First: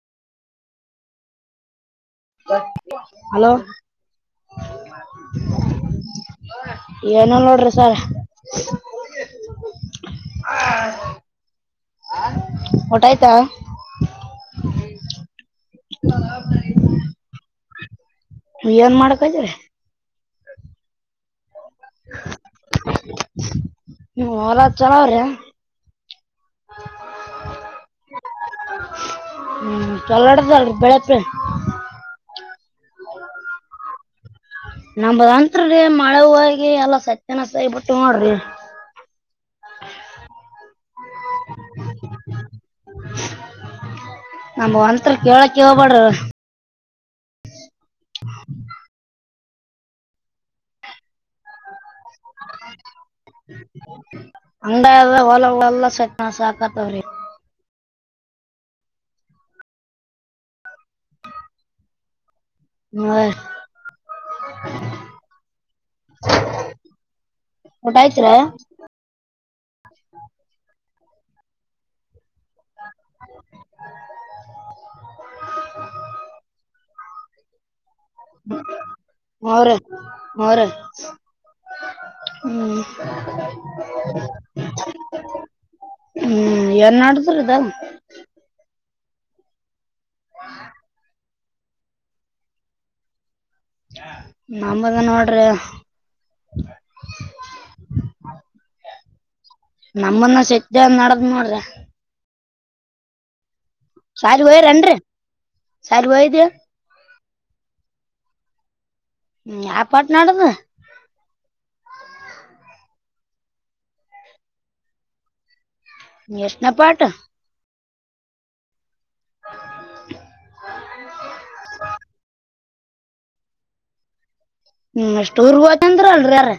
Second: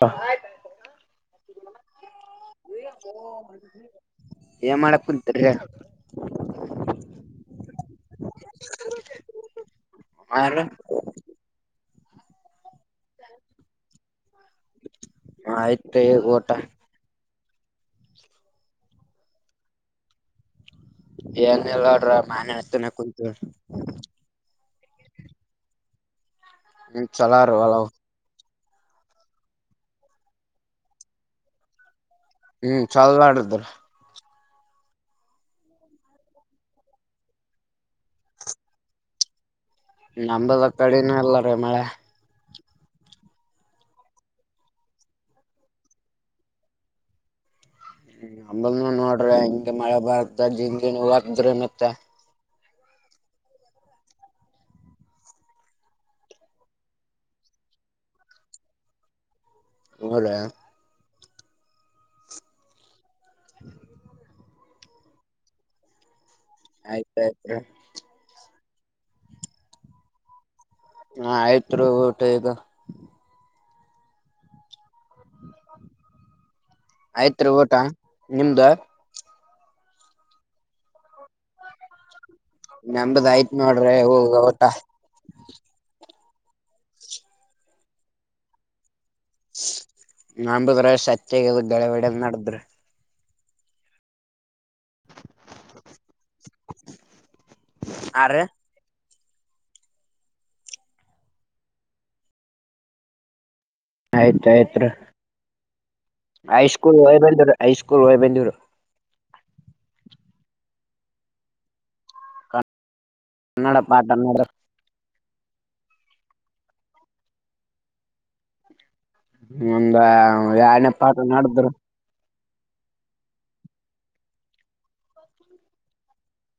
ಹ ಹಲೋ ಏ ಮಾಡಕ್ ಕುಂತರಿ ಲ ಏನ ನೋಡ್ರಿ ಸರ್. ಅವ ಊಟಾಯತ. ಆಯ್ತುಗ ಊಟ. ನೀ ಏನ್ ಮಾಡಕದ್ರೆ. ಏನ್ಲ್ಲಡ್ರ ಮಾನೆ ಹತನೆ ಕುತ ಚಲಾವ್ರೆ ಹ್ಮ ಚಲಾರ ಅಲ. ಹ್ಮ್ ಚಲಡತ ಬೆಳತ್ರಿ. ಹ್ಮ್ ಚಲ ಆಡಿದ್ರ ನಮದಂತ್ರಿೀ ಮಳೆ ಹೋಗಿ ಎಲ್ಲಾ ಸತ್ಯನಸೈ ಬಿಿಟ್ಟು ನೋಡ್ರಿ. ನಂಬದ ಕಡಿನೂ ಎಲ್ಲ ರೀ ಮಳೆ. ನಮ ಒಂತ ಕೇಳಕ್ಕೆ ಹೋಗಬೇಡ್ರ. ನಂಬಲ್ ನೋಡ್ರಿ ಹಿಂಗೆ ಮಳೆ ಬಾರತಂ ಹದ್ರ ಮತ್ತ. ಹ ಅಂದ ಓಲ ಲಲ್ಲ ಸತಣ ಸಾಕಾ ತವ್ರ. ಹೌದಾ ಹ್ಮ ಹ [inaudible] ಹ [inaudible] ಆಯ್ತಾಯಯ್ತು. ಹ ಹಾ ಆಯ್ತ್ ಊಟ ಇದು. ಆಯ್ತ್ರಿ ಊಟ ನಿಮ್ದ. ಹ ರ ಹ ರ ಹ್ಮ್ ನಂಬದ್ ಆಯ್ತ್ ನೋಡ್ರಿ ಹೋಗ ಊಟ ಹ್ಮ್ ಏನ್ ನಡದ್ರದ. ನಂಬತ್ರ್ರ ಸತ್ಯಗ ಗಳಗಡೆ ನಡದ್ರೆ. ನಂಬಾಗ ನೋಡ್ರಿ. ಆ ರೀ ನಮ್ಮನ್ನ ಸತ ನಡದ್ ನೋಡ್ರಿ ಸಾರಿ ಆಯ್ತು ಆಯ್ತ್ ರ ಹೋಯ್ರನ್ರಿ ಸಾರಿ ಹೋಯ್ದಿ ಹೈಸ್ಕೂಲ್ ವೈ ಬನ್ನಿ. ಹ ಐಸ್ಕೂಲ್ ವಬಂದೂರು. ಹ್ಮ್ ಯಪಟ್ನಾಡದು ಕನ್ನಡ ಪಾಠ ನಡ್ರ. ಯಶ್ಣ ಪಾಠ. ಒಂದ ಯನ ಪಾಠ ನಡದ್ ರೀ. ಹ್ಮ್ ಅಷ್ಟ ಊರ್ಗ ಚಂದ್ರ ಅಲ್ರಿ ಯಾರ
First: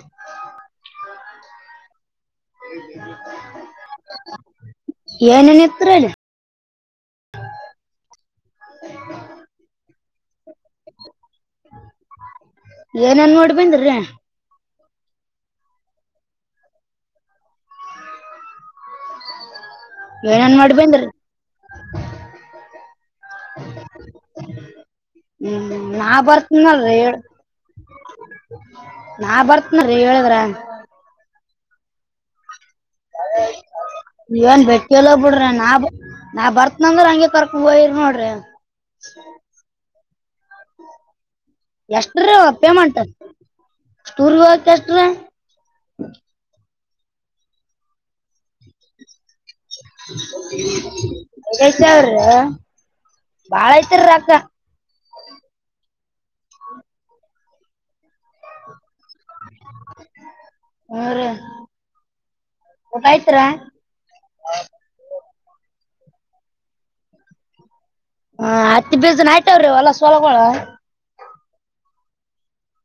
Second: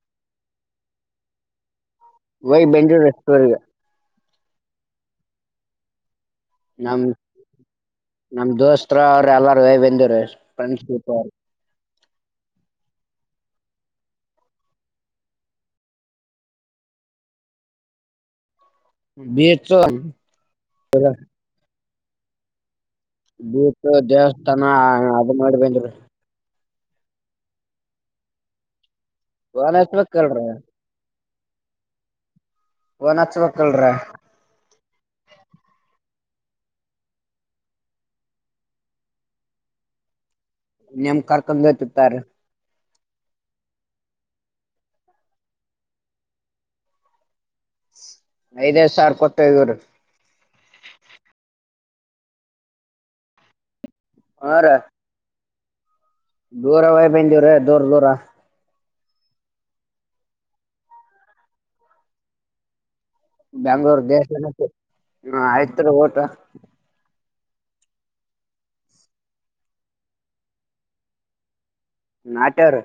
ವಯ್ ಬೆಂಜೂರು ರಸ್ರ್ಗ ಏನೇನತ್ರಲ್ಲ ನಮ ನಮ ದೋಸ್ತತ್ರ ಅವರು ಎಲ್ಲಾರೂ ಬಂದರು ಫ್ರೆಂಡ್ಪ್ ಅವ ಏನನ್ ನೋಡಿ ಬಂದಿ ಬಿ ಚ ಬೀಚ್ ದೇವಸ್ಥಾನ ಅದು ಮಾಡಿ ಹ್ಮ ಬಂದ್ರಿ ನಾ ಬರ್ ನಲ್ರಿ ಹೇಳ ನಾ ಫೋನ್ ಬರ್ತನಲ್ ಹೇಳಿದ್ರ ಹಚ್ಬೇಕಲ್ರೀ ಫೋನ್ ಹಚ್ಬೇಕಲ್ರೀ ಇವನ್ ಬೆಟ್ಟಲ್ಲ ಹೋಗ್ ಬಿಡ್ರಿ ನಾ ನಾ ಬರ್ತ್ನಂದ್ರ ಹಂಗಗೆ ಕರ್ಕೊಂಡ್ ಹಯರಿ ನೋಡ್ರಿ ನಿಮ್ ಕರ್ಕೊಂಡ್ ಹೋಗ್ತಿರ್ತಾರಿ ಎಷ್ಟ್ರ ಪೇ ಮಾಡಂ ತೂರ್ ಕೆಷ್ಟ್ರ ನದ ಸಾರ್ ಕೊ ೇ ಅವ್ರ ಬಾಳ ಕ್ಕ ಹಾ ರೀ ದೂರ ವಯ್ ಬಂದವ್ರ ದೂರ ದೂರ ಹ ರ ಬೆ್ಯಾಂಗ್ಳೂರ್ ದೇಶ ಹ ಆಯ್ತ ಊಟ ಹ ಹತ್ತ ಬೀಜನ್ ಆಯ್ತವ್ರಿ ಹೊಲ್ಲ ಸೋಲಗೋಳ ನಾಟರ್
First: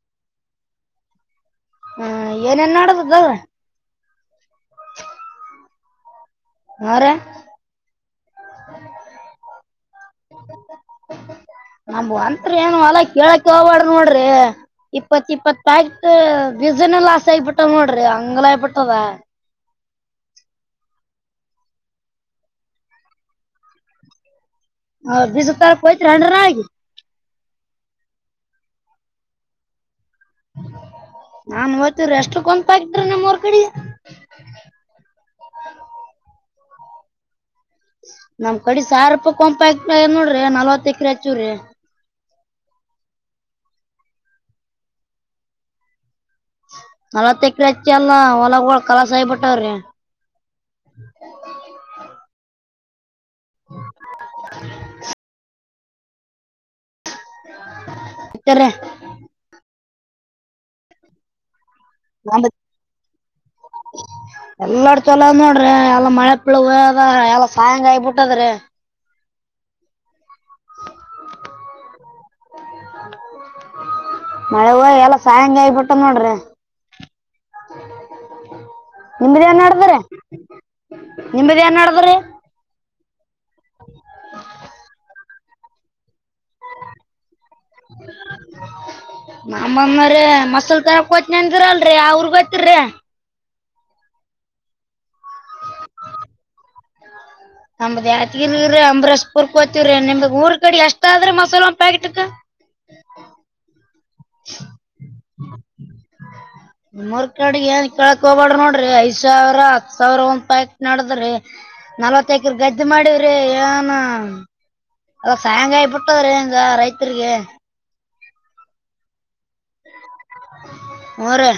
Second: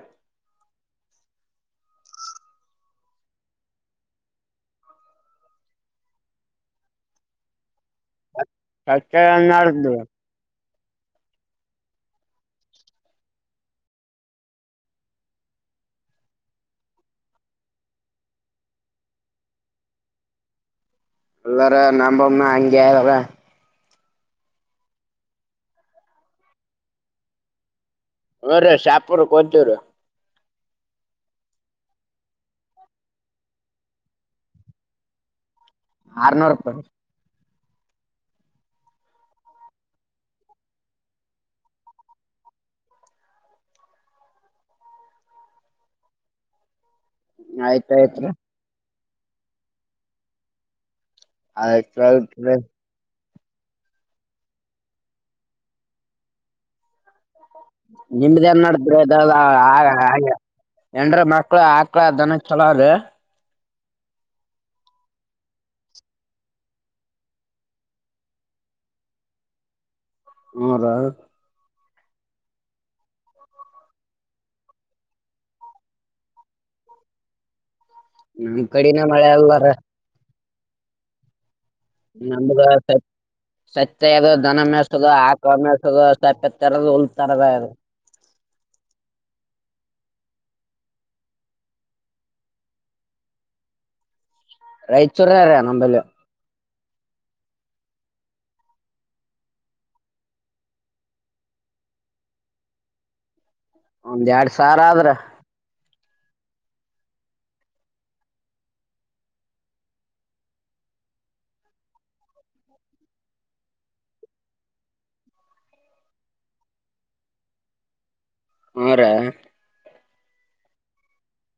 ಹ್ಮ ಏನೇನ್ ಮಾಡೋಡದ್ದಲ್ ಹರ ಹಚ್ಚನ್ನಡ್ ನಮ ಒಂತ್ರಿ ಏನು ಅಲ್ಲ ಕೇಳಕ್ ಹಬಡ್ರಿ ನೋಡ್ರಿ ಇಪ್ಪತ್ ಇಪ್ಪತ್ ಪ್ಯಾಕೆಟ್ ಬಜನ್ ಲಾಸ್ ಆಗಬಿಟ್ಟ ನೋಡ್ರಿ ಹಂಗಲಬಿಟ್ಟದ ಎಲ್ಲಾರ ನಂಬಮ್ಮ ಅಂಗಲ್ಲ ಅವೌ ಬಜ ತಾರಯತ್ರಿ ಹಂಡ್ರ ಆಗಿ ಹ ರೀ ಶಾಪುರು ಕಂತೀವ್ರ ನಾನ್ ಹಓ್ತವಿ ಎಷ್ಟು ಕುಂತ ಆಗಿದ್ರಿ ನಿಮ್ ಊರ್ ಕಡೆ ಆರನೂರು ರಪಾಯಿ ನಮ್ ಕಡೆ ಸಾವ ರೂಪ ಕಂಪ ಆ ನೋಡ್ರಿ ನಲ್ವತ್ ಎಕ್ರ ಹಚ್ಚವ್ರಿ ನಲ ತೆಕ್ಕ ಹಚ್ಚಿ ಅಲ್ಲ ಆಯ್ತಾಯ್ತ್ರಿ ಹೊಲಗ ಕಲಸಾಯಬಟ್ಟವ್ರಿ ಅ ಎತ್ರ [unintelligible] ನಿಮ್ದ ನ್ ಬಿಟ್ಟವ್ರಿ ನಡ್ದ್ರ ಹಾಗ ಎನ್ರ ಮಕ್ಳು ಆ ಮಕ್ಕಳ ದನ ಚಲದೆ ಎಲ್ಲಾರ ಚೊಲೋದ್ ನೋಡ್ರಿ ಎಲ್ಲಾ ಮಳೆ ಪಳದ ಎಲ್ಲ ಸಾಯಂಗ ಆಯಬಿಟ್ಟದ್ರಿ ಆರ ಮಳೆ ಹ ಎಲ್ಲ ಸಾಯಂಗ ಆಯಬಿಟ್ಟು ನೋಡ್ರಿ ಹ್ಮ ಕಡಿನೆ ಮಳೆ ಅಲ್ಲಾರ ನಿ ನಮಗ ಸ ಸತ್ಯ ಅ ದನ ಮೇಸದ ಆಕ ಮೇಸದ ನಪ್ಪತ್ತೆರ ಉಲ್ತರದು ಮಾಮ್ಮಮ್ಮ್ರ ಮಸಲ್ ತರ ಕೋತ್ನೆ ಅಂದಿರಲ್ರಿ ಅವ್ರ ಗೊತ್ತರರಿ ರೈಚೂರಾರ ನಂಬಲ್ಲಿ ನಂಬದ್ ಯಗೀ ಅಂಬ್ರಷ್ಟ ಪೂರ್ಕೋತವ್ರಿ ನಿಮ್ದ್ ಊರ್ ಕಡೆಡಿ ಎಷ್ಟ ಆದ್ರೆ ಮಸಾಲೆ ಒಂದ್ ಪ್ಯಾಕೆಟ್ಕ್ ಒಂದ್ ಎರಡ್ ಸಾರ ಆದ್ರ ಮೂರ್ ಕಡೆ ಏನ್ ಕಳಕ್ ಹೋಗಬಾಡ್ರ ನೋಡ್ರಿ ಐದ್ ಸಾವಿರ ಹತ್ ಸಾವಿರ ಒಂದ್ ಪ್ಯಾಕಟ್ ನಡದ್ರಿ ನಲ್ವತ್ತಕರ ಗದ್ದೆ ಮಾಡವ್ರಿ ಏನ್ ಅದ ಸಾಂಗಾಯ ಬಿಟ್ಟದ್ರಿ ರೈತರಿಗೆ ಹುರಿ ಹುರಿ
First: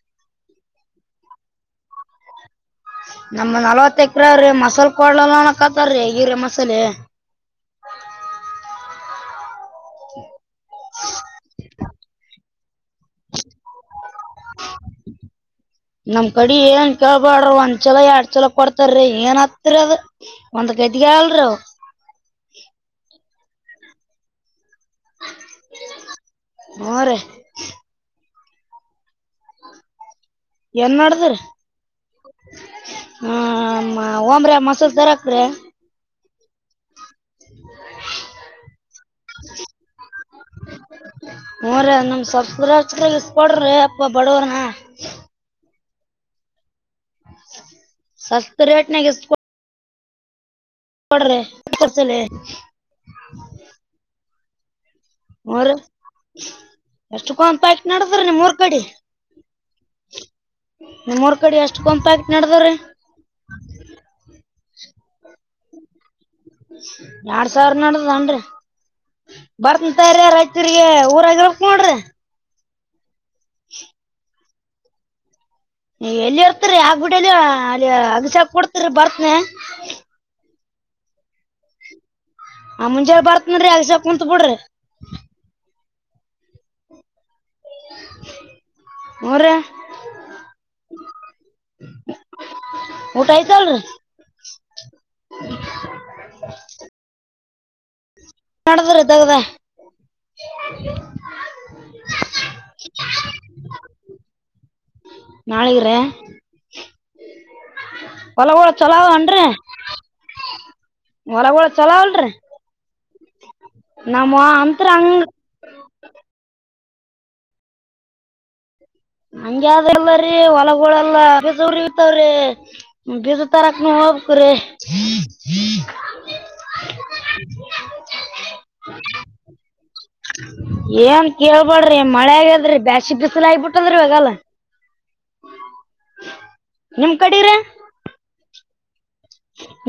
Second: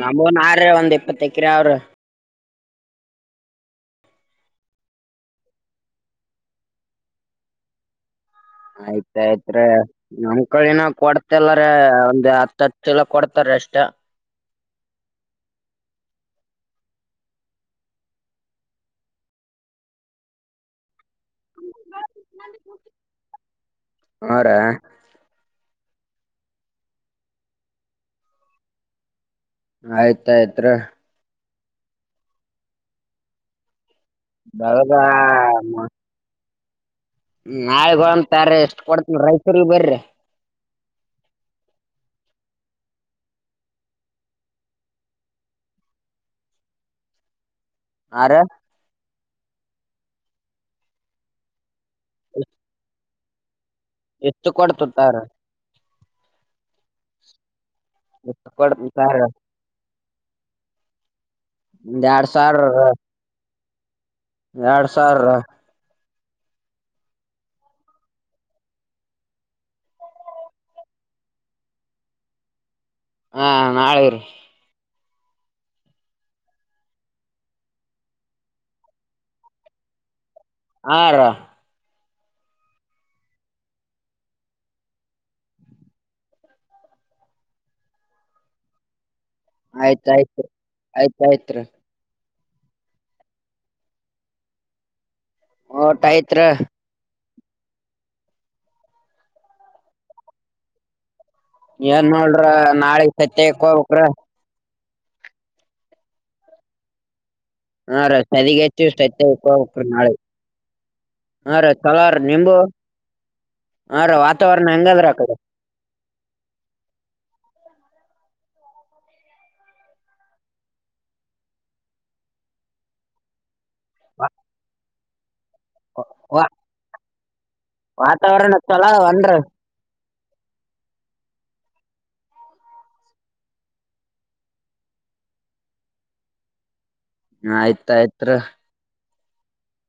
ನಮೂನು ಅವ್ರೀ ಒಂದ್ ಇಪ್ಪತ್ತ ಎಕ್ರೆ ಅವರಿ ನಮ ನಲ್ವತ್ ಎಕ್ರ್ರೀ ಮಸಾಲ ಕೊಡ್ಲಲ್ಲನ ಕತಾರೀ ಈ್ರ ಮಸಾಲೆ [unintelligible] ಆಯ್ತ್ ಆಯ್ತ್ ರೀ ನಮ್ ಕಡಿ ಇನ್ನ ಕೊಡ್ತಿಲ್ಲರಿ ಒಂದು ಹತ್ತತ್ತು ಚೀಲ ಕೊಡ್ತಾರಿ ಅಷ್ಟ ನಮ್ ಕಡಿ ಏನ್ ಕೇಳ್ಬಾಡ್ರಿ ಒಂದ್ ಚೀಲ ಎರಡ್ ಚೀಲ ಕೊಡ್ತಾರೀ ಏನ್ ಆಯ್ತುದ್ ರಿ ಅದ ಒಂದ್ ಕೈದ ಕೇಳಲ್ಲಾರಿ ಅವರ [unintelligible] ಹಾರಿ ಹ್ಮ ರಿ ಆಯ್ತು ಏನ್ ನಾಡದ್ರಿ ಹ ಹ ಹೋಗಮ ರಿ ಮಸರ ಬೆಳಗ ತರಕ್ರಿ ಹ್ಮ ನಾಳೆ ಬಾ ಅಂತರೈ ಎಷ್ಟ್ ಕೊಡ್ತನ್ ರಾಯಚೂರು ಬರ್ರಿ ಶಿವರಾಜ್ಕೈಲಿ ಈಸ್ ಕೊಡ್ರಿ ಯಪ್ಪಾ ಬಡುಹನ ಆರ ಸಸ್ತಿ ರೇಟ್ ನಾಗ್ ಇಸ್ ಕೊಡ್ರಿ [unintelligible] ಎತ್ತುಕ ಕೊಡ್ತದ ಹುರಿ ಎಷ್ಟುಕ ಒಂದ ಪ್ಯಾಕೆಟ್ ನಡದದ ನಿಮ್ ಎಷ್ಟು ಊರು ಕಡಿ ಕೊಡ್ತಾರ ನಿಮ್ಮರ್ ಕಡೆ ಎಷ್ಟುಕ ಒಂದ ಒಂದ್ ಎರಡ್ ಪ್ಯಾಕೆಟ್ ಸಾವಿರ ನಾಡದದ್ರಿ ಎರಡ್ ಸಾವಿರ ಎರಡ ಸಾವಿರ ನಡ್ದದದ ಏನ್ರಿ ಬರ್ತನ ತೊಗೋರಿ ರಾಯಚೂರಿಗೆ ಊರಾಗ ಇರಬೇಕು ನೋಡ್ರಿ ಹಾ ನಾಳೆರಿ ನೀ ಎಲ್ಲಿ ಇರ್ತರಿ ಆಗ್ಬಿಡಲ್ಲಿ ಅಲ್ಲಿ ಅಗಸ್ಯಾಗ್ ಕೊಡ್ತರಿ ಬರ್ತನಿ ಹಾ ರೋ ಆ ಮುಂಜಳೆ ಬರ್ತೀನಿರಿ ಅಗಸ್ಯಾಗ್ ಕುಂತು ಬಿಡ್ರಿ [unintelligible] ಆಯ್ತಾ ಆಯ್ತಾ ಆಯ್ತಾಯ್ತ್ ರಿ ಊಟಾ ಆಯ್ತಲ್ರೀ ಊಟ ಆಯ್ತ್ರಿ ಏನ್ ನಾಡದದರಿ ದಗದ ಏನ್ ನೋಡ್ರ ನಾಳಿಗ ತತ್ತೆ ಹಾಯ್ಕ ಹೋಗ್ಬೇಕ ನಾಲಿಗ್ರಿ ಹಾ ರಿ ಸದಗೆಚ್ಚು ಚಲೋ ತತ್ತೆ ಅವನ್ರಿ ಹೇಕೊಳಕ್ ನಾಳೆ ಹ ಹೊಲಗಳು ಚಲೋ ತಲಾರ ಅಲ್ರಿ ನಿಂಬು ಹಾ ರಿ ನಮ್ಮ ವಾತಾವರಣ ಅಂತ್ರ ಹೆಂಗಾದ್ರ ಹಂಗ ಅ ಕಡೆ ಹಂಗೆ ಆದ ಅಲ್ರೀ ಹೊಲಗೋಳ ಎಲ್ಲಾ ದೂರ ಇರ್ತಾವ ರಿ ಫ್ರಿಜ್ ತಾರಕ ನು ಹೋಗಬೇಕು ರಿ ವಾ ವಾತಾವರಣ ಚಲೋ ಅವ ಏನ್ರಿ ಏನ್ ಕೇಳ್ಬಾಡ್ರಿ ಮಳೆ ಆಗದ್ರಿ ಬ್ಯಾಸಿ ಬಿಸಿಲ ಆಗಬಿಟ್ಟದ್ರಿ ಇವಾಗೆಲ್ಲ. ನಿಮ್ ಆಯ್ತ ಆಯ್ತ್ ರಿ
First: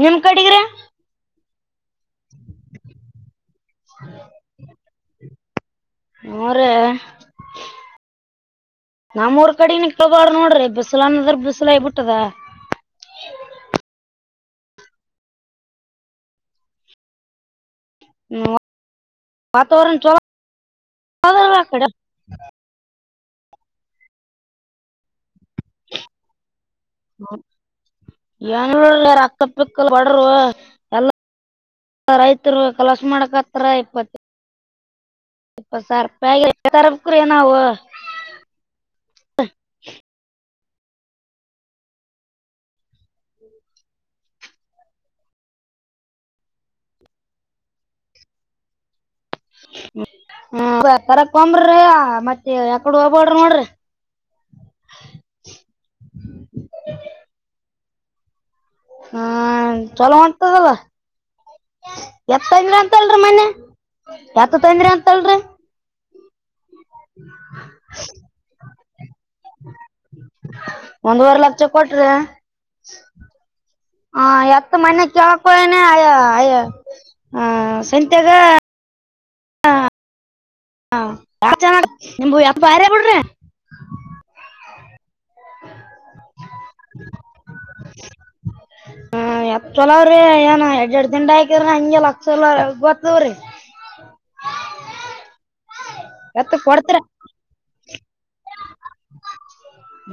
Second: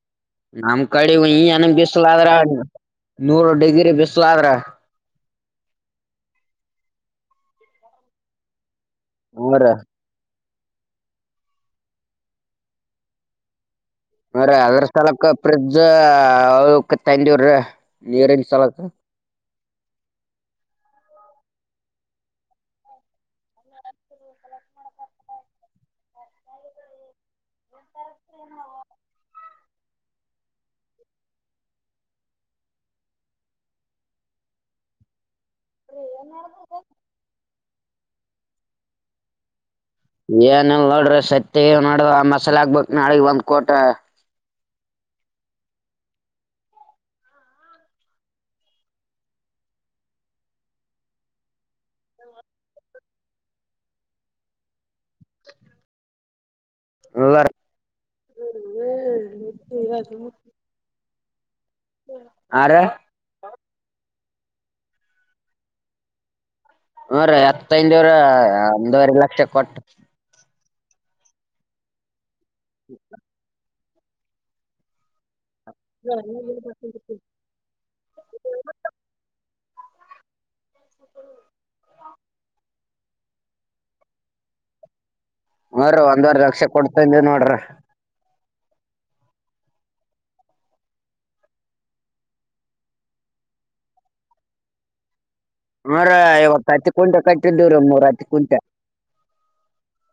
ನಿಮ್ಕಾ ನಮ್ ಕಡೆ ಈಏನ ಬಿಸಲಾದ್ರ ನೂರು ಡಿಗ್ರಿ ಬಿಸಲಾದ್ರ ಹುರಿ ನಮೂರ್ ಹ್ಮ್ ರಿ ಕಡೆನ ಕೇಳ್ಬೇಡಿ ನೋಡ್ರಿ ಬಿಸಿಲಂದರ ಬಿಸಿಲ ಆಗಿಬಿಟದ ಹುರಿ ಅದ್ರ ಸಲೆಕಾ ಫ್ರಿಜ ಅದು ತಂದಿವವ್ರೀ ಹ್ಮ ವತಾವರಣ ಚಲೋ ಅದಾ ಆಕ್ಡೆ [unintelligible] ಯನೂಲ್ಲಾರ ಅಕ್ಕ ಪಕ್ಕಲ್ ವಡರು ಎಲ್ಲ [unintelligible] ರೈತರು ಕೆಲಸ ಮಾಡಕತ್ರ ಇಪ್ಪತ್ತ ಇಪ್ಪತು ಸಾವಿರ ಆಗಿಲ್ರಿ ಏನ್ ತರಬೇಕ್ರಿ ನಾವು. ಏನಲ್ ನೋಡ್ರಿ ಸತ್ತ್ಯಾಗೆದು ನೋಡ ಆ ಮಸಾಲ ಆಗ್ಬೇಕ್ ನಾಳಿಗಿ ಒಂದ್ ಕೋಟ. ಹ ತರಕಬ್ರಿ ಮತ್ತೆ ಯಕಡು ಹಬಡಿ ನೋಡ್ರಿ. [unintelligible] ಹಾ ಚಲೋ ಹೋಂಟದಲ್ಲ. ಎತ್ ಹಾ ತೊಂದ್ರಿ ರಿ ಅಂತಲ್ರಿ ಮನೆ ಎತ್ ತೊಂದ್ರಿ ಅಂತಲ್ರಿ. ಹು ರಿ ಎತ್ತು ತಂದೆರಿ ಒಂದುವರೆ ಲಕ್ಷ ಕೊಟ್ಟು. ಒಂದುವರ್ ಲಕ್ಷ ಕೊಟ್ರ ಹ ಎತ್ತ ಮನ್ಕ್ [inaudible] [unintelligible] ಕುಡ್ರೇ. ಹೋ ರ ಒಂದ್ವರ್ ಲಕ್ಷ ಕೊಡ್ತಂದಿನಿ ನೋಡ್ರೇ. ಎತ್ ಚಲಾವ್ರೀ ಏನ ಎರಡ್ ಎರಡ್ ದಿಂಡ್ ಹಾಕಿದ್ರೇ ಹಂಗೆ ಲಕ್ಷ್ ಚಲ ಗೊತ್ತವ್ರೀ. ಅನರೆ ಎತ್ತ ಇವತ್ತು ಹತ್ತು ಕೊಡ್ತೀರ ಕ್ವಿಂಟೆ ಕಟ್ಟಿದ್ದವ್ರೀ ನೂರ ಹತ್ತು ಕ್ವುಂಟೆ.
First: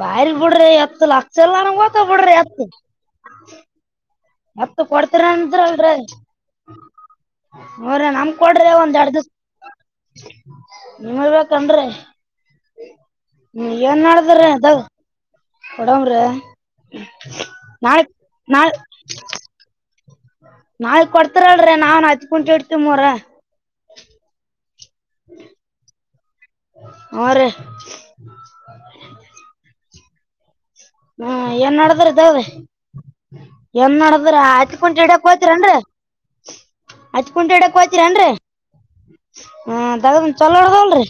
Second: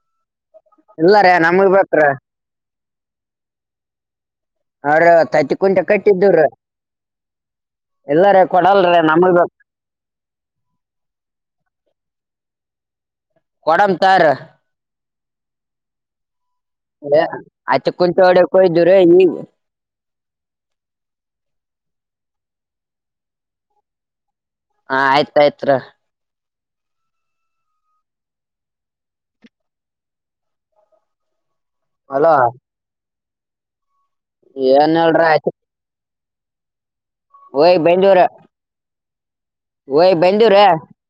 ಬಯಲ್ ಬಿಡ್ರಿ ಎತ್ತು ಇಲ್ಲರಿ ಲಕ್ಷ ಎಲ್ಲ ನಮಗ್ ಬೇಕ್ರಿ ಹೋತಾವ್ ಬಿಡ್ರಿ ಎತ್ತು. ಎತ್ತು ಅವ್ರ ಕೊಡ್ತೀವಿ ಹತ್ತಿ ಅಂದ್ರ ಕುಂಟೆ ಅಲ್ರಿ. ಕಟ್ಟಿದ್ದೀವ್ರಿ ಹೋರಿ ನಮ ಇಲ್ಲರಿ ಕೊಡ್ರಿ ಒಂದ್ ಕೊಡಲ್ರಿ ಎರಡ್ ದಿವಸ. ನಮಗ್ ಬೇಕ್ ನಿಮಬೇಕನ್ ರೀ. ಹ್ಮ ಕೊಡಮ್ ಏನ್ ತಗೋರಿ ಮಾಡದ್ರೀ ಅದ ಕೊಡಂವ್ರೀ. ಅ ಆ ಚೆ ಕುುಂಚೆ ಒಡೆ ಕೊದ್ವ್ರೀ. ನಾಕ್ ಕೊಡ್ತರಲ್ರೀ ನಾನ್ [unintelligible] ಕುಂತ ಇಡ್ತ ಮುರ. ಹ ಆಯ್ತ್ ಆಯ್ತ್ ರೀ. ಹು ರೀ. ಹ್ಮ ಏನ್ ನಡದ್ರ ಹಲೋ ಇದಾವೆ ಎನ್ ನಡ್ದ [unintelligible] ಇ್ರ ಆತ್ ಏನ್ ಕುಂಟ ಎಡಕ್ ಹೇಳ್ರಿ ಹೋತರೆನ್ ರೀ. ಹತ್ ಕುಂಟೆ ಎಡಕ್ ಹೋಯ್ ಹತರಿ ಬಂದಿವ್ರ ಎನ್ರಿ ಹ ಹೋಯ್ ದಗ ಬಂದಿವ್ರ ಚಲೋಡದವಲ್ರಿ.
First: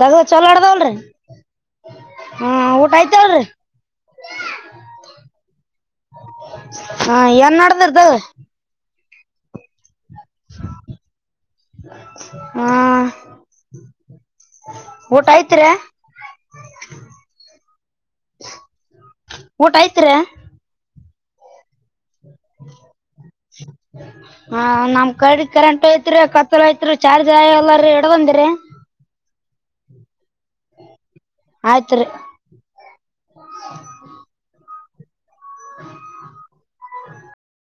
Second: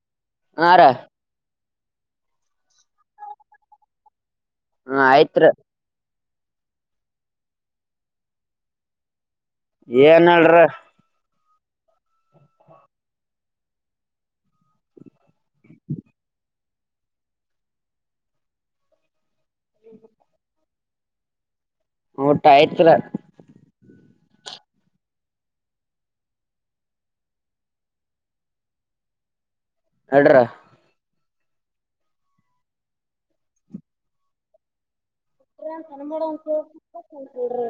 ದಗದ ಚಲ ಹಾ ರ ಆಡದವಲ್ರಿ ಹ ಊಟ ಆಯ್ತಲ್ರಿ. ಹ್ಮ ಆಯುತ್ರಿ. ಹಾ ಎನ್ ನಡ್ದರುದೆ. ಏನ್ ಹೇಳಲ್ರಿ. ಹ್ಮ ಊಟ ಆಯ್ತ್ರೇ. ಊಟ ಆಯ್ತ್ರ. ಊಟ ಆಯ್ತ್ರ. ಹ ನಮ ಕಡೆ ಕರೆಂಟ್ ಹೋಯ್ತ್ರಿ ಕತ್ತಲ ಐತ್ರಿ ಚಾರ್ಜ್ ಆಯ ಎಲ್ಲೀ ಇಡಬಂದಿರಿ. ಅಡ್ರ ಆಯ್ತರಿ. ಚನ್ ಮಾಡೋಂತ ಕು ಉಂ ನೋಡ್ರಿ.